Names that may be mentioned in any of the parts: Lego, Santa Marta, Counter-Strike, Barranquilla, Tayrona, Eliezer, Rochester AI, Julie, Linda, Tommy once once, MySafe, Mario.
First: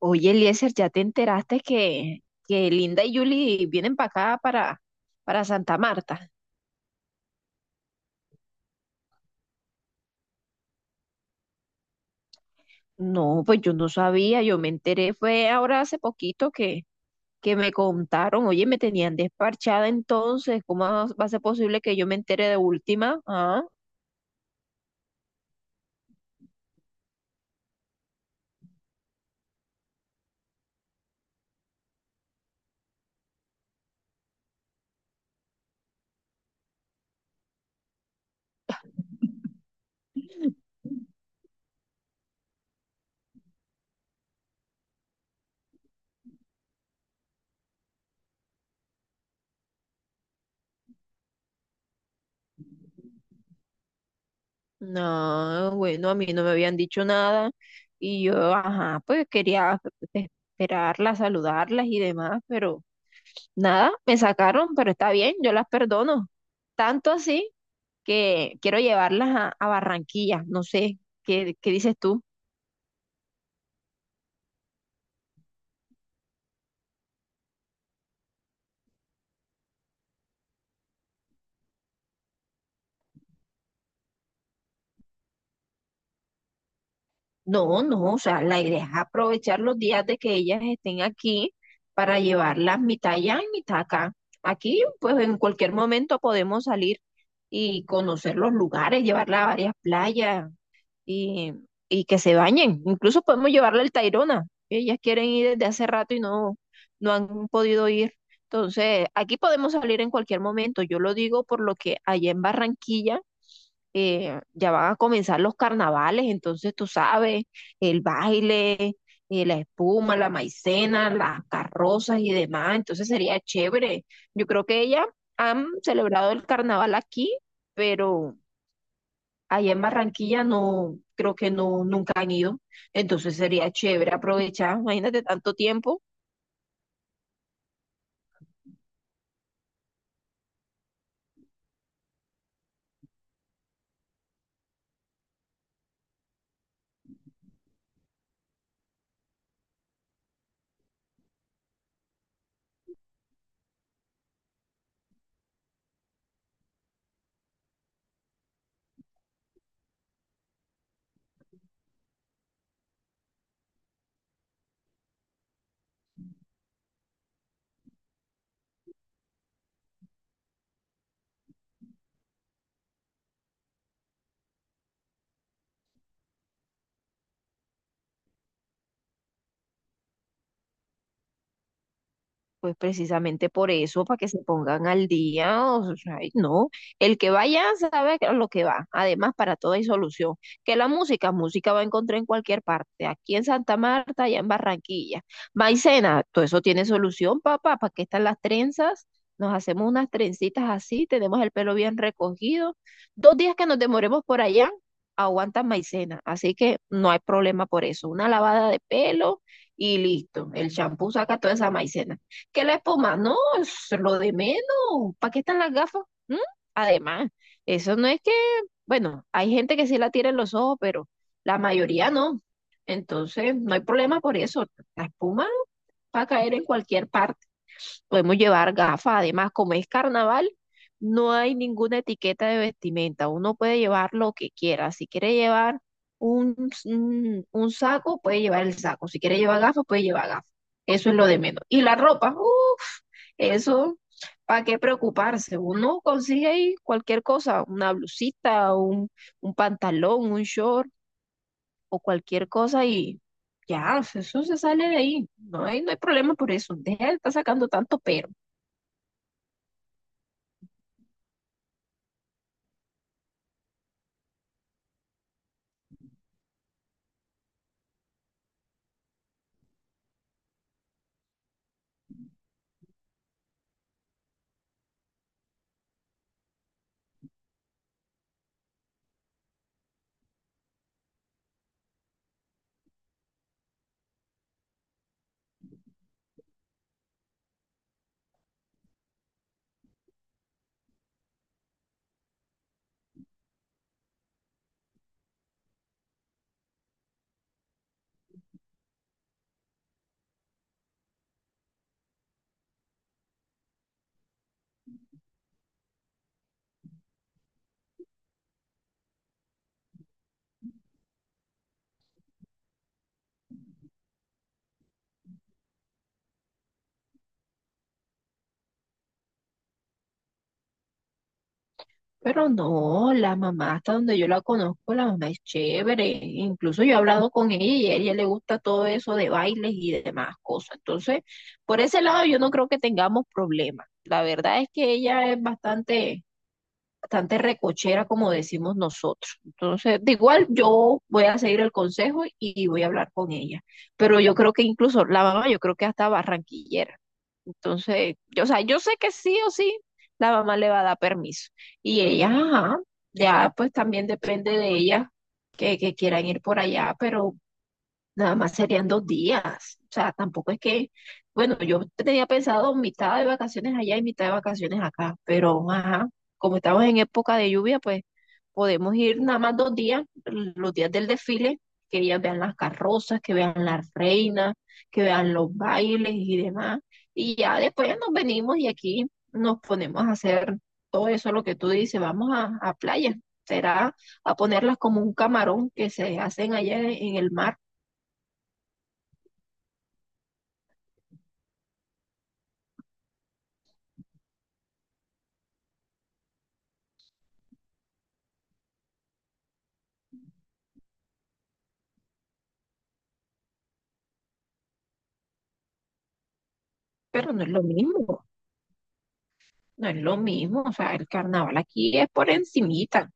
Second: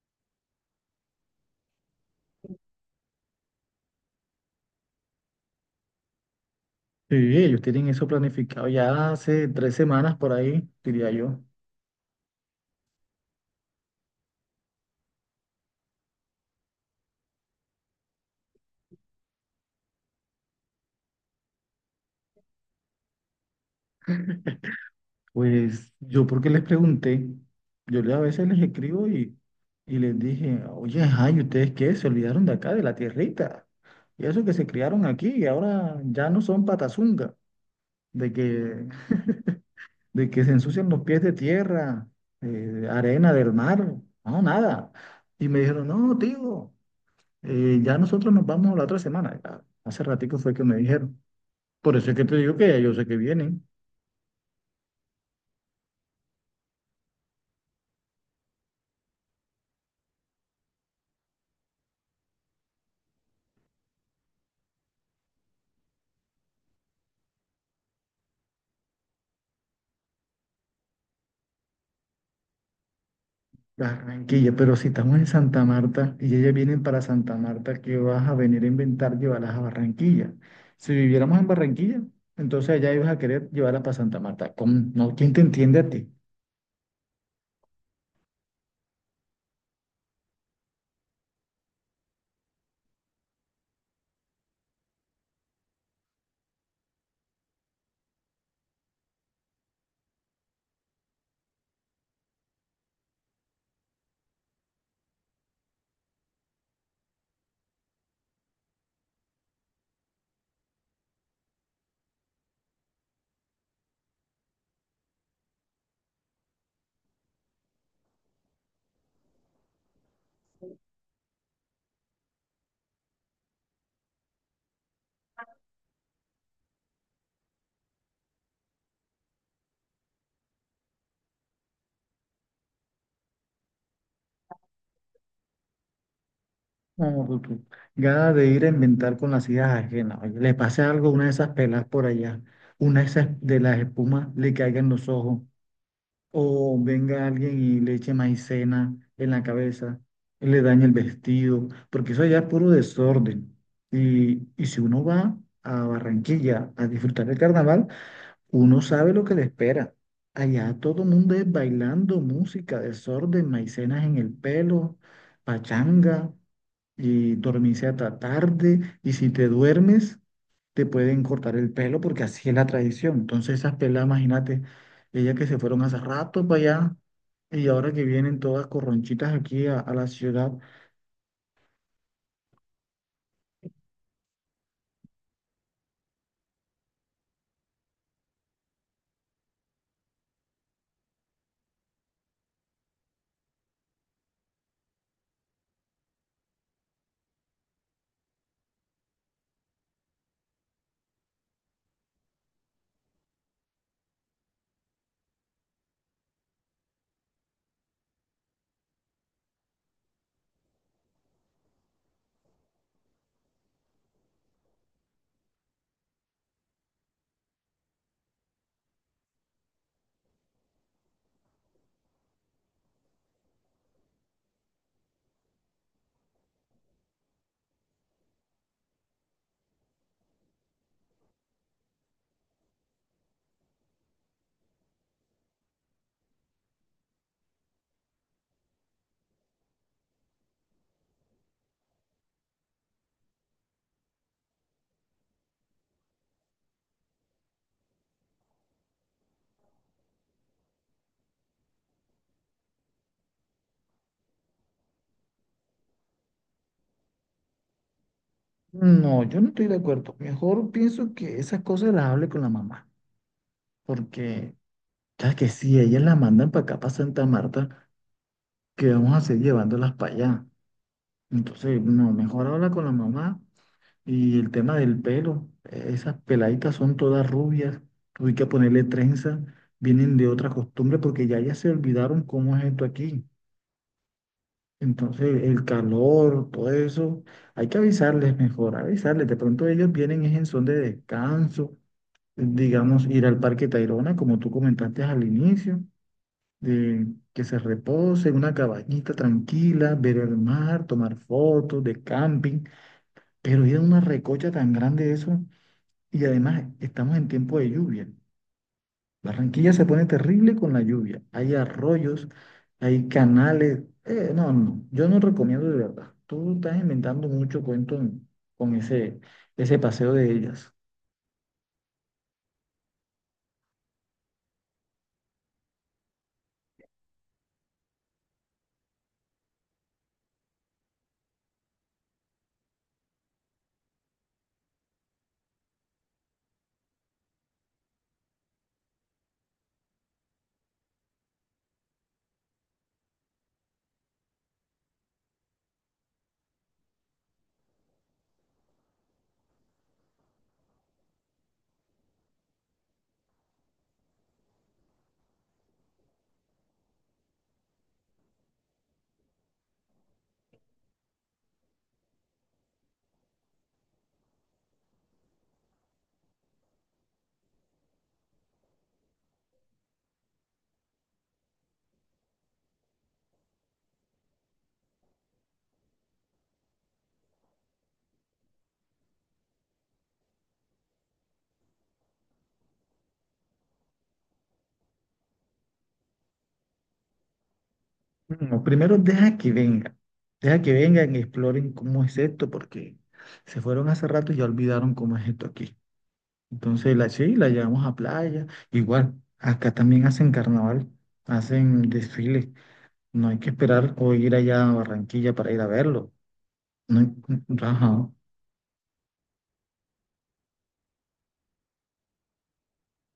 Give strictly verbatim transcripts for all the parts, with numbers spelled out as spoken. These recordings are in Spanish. Oye, Eliezer, ¿ya te enteraste que, que Linda y Julie vienen para acá, para, para Santa Marta? Sí, ellos tienen eso planificado ya hace tres semanas por ahí, diría yo. No, pues yo no sabía, yo me enteré, fue ahora hace poquito que, que me contaron, oye, me tenían desparchada entonces, ¿cómo va va a ser posible que yo me entere de última? Ah, Pues yo porque les pregunté, yo le- a veces les escribo y, y les dije, oye, ajá, ¿y ustedes qué? Se olvidaron de acá, de la tierrita. Y eso que se criaron aquí y ahora ya no son patazunga, de que, de que se ensucian los pies de tierra, eh, de arena del mar, no, nada. Y me dijeron, no, tío, eh, ya nosotros nos vamos la otra semana. Ya, hace ratico fue que me dijeron. Por eso es que te digo que ya yo sé que vienen. no, bueno, a mí no me habían dicho nada y yo, ajá, pues quería esperarlas, saludarlas y demás, pero nada, me sacaron, pero está bien, yo las perdono. Tanto así que quiero llevarlas a, a Barranquilla, no sé, ¿qué, qué dices tú? Barranquilla, pero si estamos en Santa Marta y ellas vienen para Santa Marta, ¿qué vas a venir a inventar llevarlas a Barranquilla? Si viviéramos en Barranquilla, entonces allá ibas a querer llevarlas para Santa Marta. ¿Cómo? No, ¿quién te entiende a ti? No, no, o sea, la idea es aprovechar los días de que ellas estén aquí para llevarlas mitad allá y mitad acá. Aquí, pues en cualquier momento podemos salir y conocer los lugares, llevarlas a varias playas, y, y que se bañen. Incluso podemos llevarle el Tayrona. Ellas quieren ir desde hace rato y no, no han podido ir. Entonces, aquí podemos salir en cualquier momento. Yo lo digo por lo que allá en Barranquilla eh, ya van a comenzar los carnavales, entonces tú sabes, el baile, eh, la espuma, la maicena, las carrozas y demás. Entonces sería chévere. Yo creo que ellas han celebrado el carnaval aquí, pero ahí en Barranquilla no, creo que no, nunca han ido. Entonces sería chévere aprovechar, imagínate tanto tiempo. No, tú, tú. Gana de ir a inventar con las ideas ajenas. Oye, le pase algo a una de esas pelas por allá, una de esas de las espumas le caiga en los ojos, o venga alguien y le eche maicena en la cabeza, y le dañe el vestido, porque eso allá es puro desorden. Y, y si uno va a Barranquilla a disfrutar del carnaval, uno sabe lo que le espera. Allá todo el mundo es bailando música, desorden, maicenas en el pelo, pachanga, y dormirse hasta tarde. Y si te duermes, te pueden cortar el pelo porque así es la tradición. Entonces esas pelas, imagínate, ellas que se fueron hace rato para allá y ahora que vienen todas corronchitas aquí a, a la ciudad, Pues precisamente por eso, para que se pongan al día, o sea, ay, no, el que vaya sabe a lo que va. Además, para todo hay solución. Que la música, música va a encontrar en cualquier parte, aquí en Santa Marta, allá en Barranquilla. Maicena, todo eso tiene solución, papá, ¿para qué están las trenzas? Nos hacemos unas trencitas así, tenemos el pelo bien recogido. Dos días que nos demoremos por allá, aguantan maicena, así que no hay problema por eso. Una lavada de pelo y listo, el champú saca toda esa maicena, que la espuma, no, es lo de menos. ¿Para qué están las gafas? ¿Mm? Además, eso no es que, bueno, hay gente que sí la tira en los ojos, pero la mayoría no. Entonces, no hay problema por eso. La espuma va a caer en cualquier parte. Podemos llevar gafas, además, como es carnaval, no hay ninguna etiqueta de vestimenta, uno puede llevar lo que quiera, si quiere llevar un, s- un, un saco, puede llevar el saco, si quiere llevar gafas, puede llevar gafas, eso es lo de menos. Y la ropa, uff, eso, ¿para qué preocuparse? Uno consigue ahí cualquier cosa, una blusita, un, un pantalón, un short o cualquier cosa y ya, eso se sale de ahí, no hay, no hay problema por eso, deja de estar sacando tanto pero. no, yo no estoy de acuerdo. Mejor pienso que esas cosas las hable con la mamá, porque ya que si ellas las mandan para acá, para Santa Marta, ¿qué vamos a hacer llevándolas para allá? Entonces, no, mejor habla con la mamá y el tema del pelo. eh, Esas peladitas son todas rubias, hay que ponerle trenza, vienen de otra costumbre porque ya ya se olvidaron cómo es esto aquí. Entonces, el calor, todo eso, hay que avisarles mejor, avisarles. De pronto ellos vienen es en son de descanso, digamos, ir al Parque Tayrona, como tú comentaste al inicio, de que se reposen, una cabañita tranquila, ver el mar, tomar fotos de camping, pero ir a una recocha tan grande eso, y además estamos en tiempo de lluvia. Barranquilla se pone terrible con la lluvia. Hay arroyos, hay canales. Eh, no, no, yo no recomiendo de verdad. Tú estás inventando mucho cuento en- Con ese, ese paseo de ellas. Pero no, la mamá, hasta donde yo la conozco, la mamá es chévere. Incluso yo he hablado con ella y a ella le gusta todo eso de bailes y demás cosas. Entonces, por ese lado yo no creo que tengamos problemas. La verdad es que ella es bastante, bastante recochera, como decimos nosotros. Entonces, de igual yo voy a seguir el consejo y voy a hablar con ella. Pero yo creo que incluso la mamá, yo creo que hasta barranquillera. Entonces, yo, o sea, yo sé que sí o sí la mamá le va a dar permiso. Y ella, ajá, ya pues también depende de ella que, que quieran ir por allá, pero nada más serían dos días. O sea, tampoco es que, bueno, yo tenía pensado mitad de vacaciones allá y mitad de vacaciones acá, pero ajá, como estamos en época de lluvia, pues podemos ir nada más dos días, los días del desfile, que ellas vean las carrozas, que vean las reinas, que vean los bailes y demás. Y ya después nos venimos y aquí nos ponemos a hacer todo eso, lo que tú dices, vamos a, a playa. Será a ponerlas como un camarón que se hacen allá en el mar, No, primero deja que vengan. Deja que vengan y exploren cómo es esto, porque se fueron hace rato y ya olvidaron cómo es esto aquí. Entonces, la, sí, la llevamos a playa. Igual, acá también hacen carnaval, hacen desfiles. No hay que esperar o ir allá a Barranquilla para ir a verlo. No, en- pero no es lo ajá. mismo, no es lo mismo. O sea, el carnaval aquí es por encimita.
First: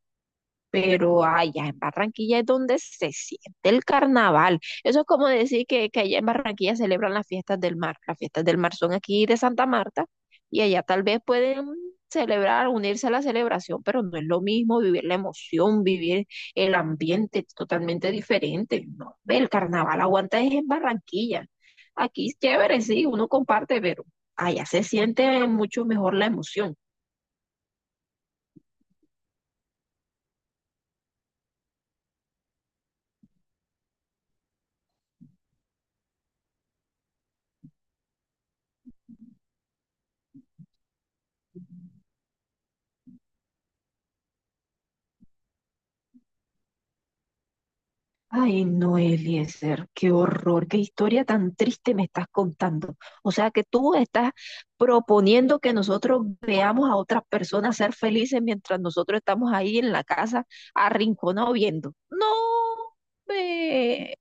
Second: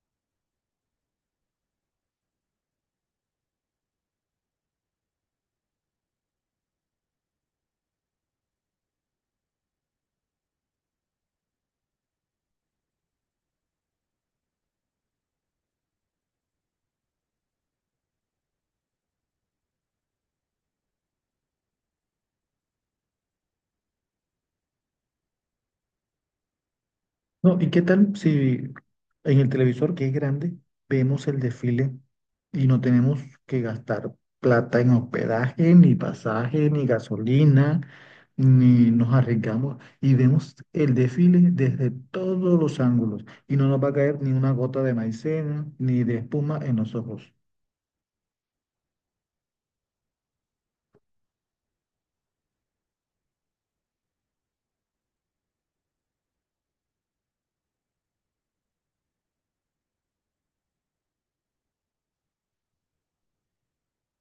Pero allá en Barranquilla es donde se siente el carnaval. Eso es como decir que, que allá en Barranquilla celebran las fiestas del mar. Las fiestas del mar son aquí de Santa Marta y allá tal vez pueden celebrar, unirse a la celebración, pero no es lo mismo vivir la emoción, vivir el ambiente es totalmente diferente. No, ve, el carnaval aguanta es en Barranquilla. Aquí es chévere, sí, uno comparte, pero allá se siente mucho mejor la emoción. No, ¿y qué tal si en el televisor, que es grande, vemos el desfile y no tenemos que gastar plata en hospedaje, ni pasaje, ni gasolina, ni nos arriesgamos y vemos el desfile desde todos los ángulos y no nos va a caer ni una gota de maicena, ni de espuma en los ojos? Ay, no, Eliezer, qué horror, qué historia tan triste me estás contando. O sea que tú estás proponiendo que nosotros veamos a otras personas ser felices mientras nosotros estamos ahí en la casa arrinconados viendo. No, ve,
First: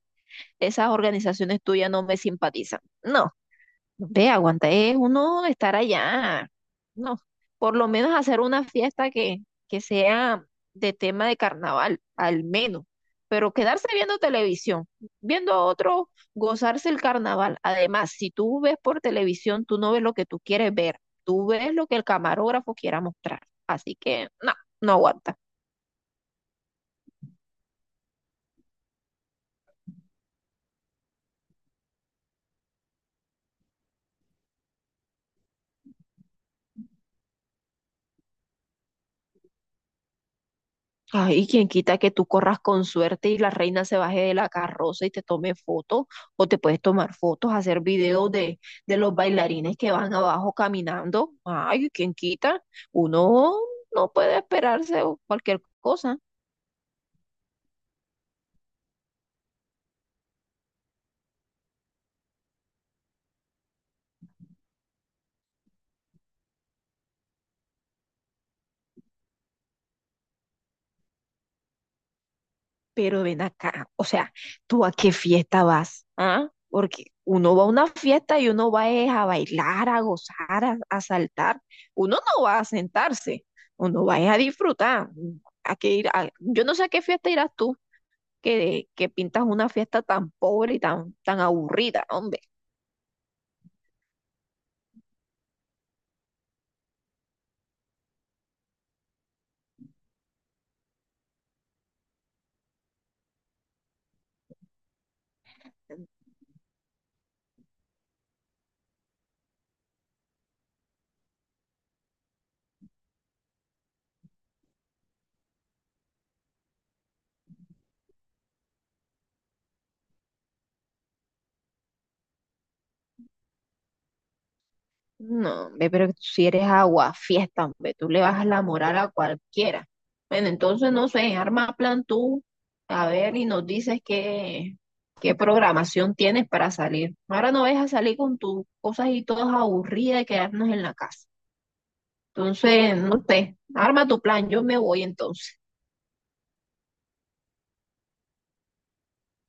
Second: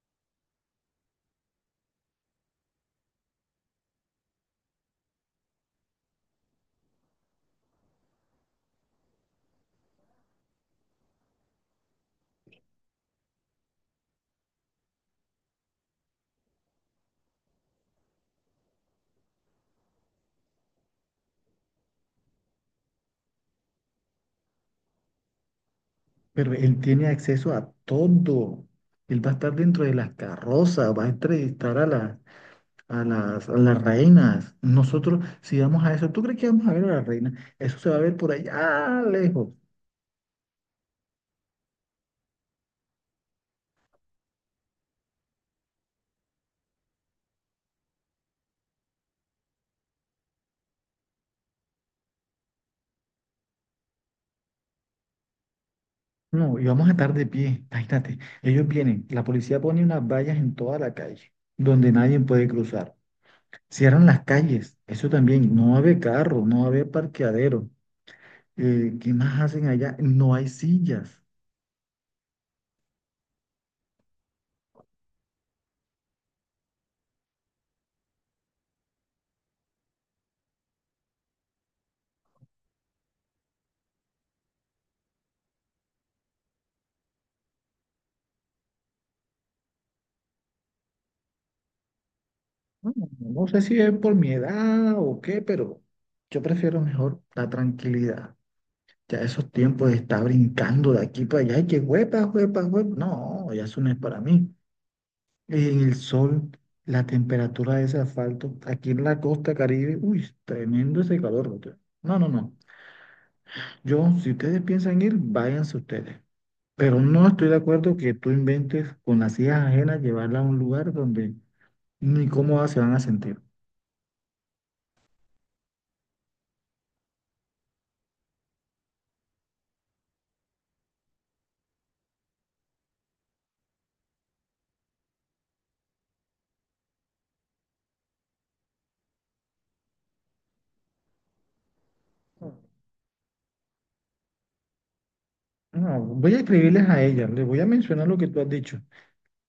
esas organizaciones tuyas no me simpatizan. No. Ve, aguanta, es uno estar allá. No, por lo menos hacer una fiesta que, que sea de tema de carnaval, al menos. Pero quedarse viendo televisión, viendo a otro gozarse el carnaval. Además, si tú ves por televisión, tú no ves lo que tú quieres ver, tú ves lo que el camarógrafo quiera mostrar. Así que, no, no aguanta. Pero él tiene acceso a todo. Él va a estar dentro de las carrozas, va a entrevistar a la a las, a las reinas. Nosotros, si vamos a eso, ¿tú crees que vamos a ver a las reinas? Eso se va a ver por allá lejos. Ay, quién quita que tú corras con suerte y la reina se baje de la carroza y te tome fotos, o te puedes tomar fotos, hacer videos de, de los bailarines que van abajo caminando. Ay, quién quita. Uno no puede esperarse o cualquier cosa. No, y vamos a estar de pie. Imagínate, ellos vienen, la policía pone unas vallas en toda la calle, donde nadie puede cruzar. Cierran las calles, eso también, no va a haber carro, no va a haber parqueadero. Eh, ¿qué más hacen allá? No hay sillas. Pero ven acá, o sea, ¿tú a qué fiesta vas? ¿Ah? Porque uno va a una fiesta y uno va es a bailar, a gozar, a, a saltar. Uno no va a sentarse, uno va es a disfrutar. ¿A qué ir? A- Yo no sé a qué fiesta irás tú, que, que pintas una fiesta tan pobre y tan, tan aburrida, hombre. No, no sé si es por mi edad o qué, pero yo prefiero mejor la tranquilidad. Ya esos tiempos de estar brincando de aquí para allá y que huepa, huepa, huepa. No, ya eso no es para mí. En el sol, la temperatura de ese asfalto, aquí en la costa Caribe, uy, tremendo ese calor, brother. No, no, no. Yo, si ustedes piensan ir, váyanse ustedes. Pero no estoy de acuerdo que tú inventes con las hijas ajenas llevarla a un lugar donde ni cómodas se van a sentir. No, hombre, pero si eres agua, fiesta, hombre, tú le bajas la moral a cualquiera. Bueno, entonces no sé, arma plan tú, a ver, y nos dices qué, qué programación tienes para salir. Ahora no vas a salir con tus cosas y todas aburridas y quedarnos en la casa. Entonces, no sé, arma tu plan, yo me voy entonces. No, voy a escribirles a ellas, les voy a mencionar lo que tú has dicho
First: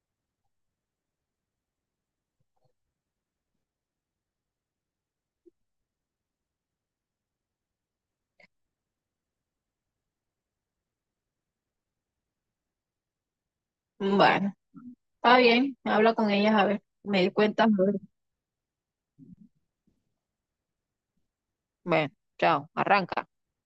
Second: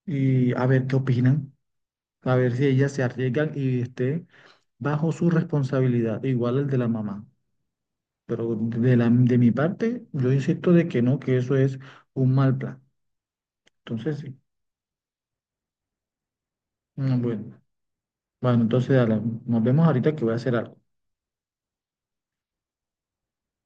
y a ver qué opinan, a ver si ellas se arriesgan y esté bajo su responsabilidad, igual el de la mamá. Pero de la, de mi parte, yo insisto de que no, que eso es un mal plan. Entonces, sí. Bueno, está bien, habla con ellas, a ver, Mm, me Bueno, cuentas. bueno, entonces dale, nos vemos ahorita que voy a hacer algo. Bueno, chao, arranca.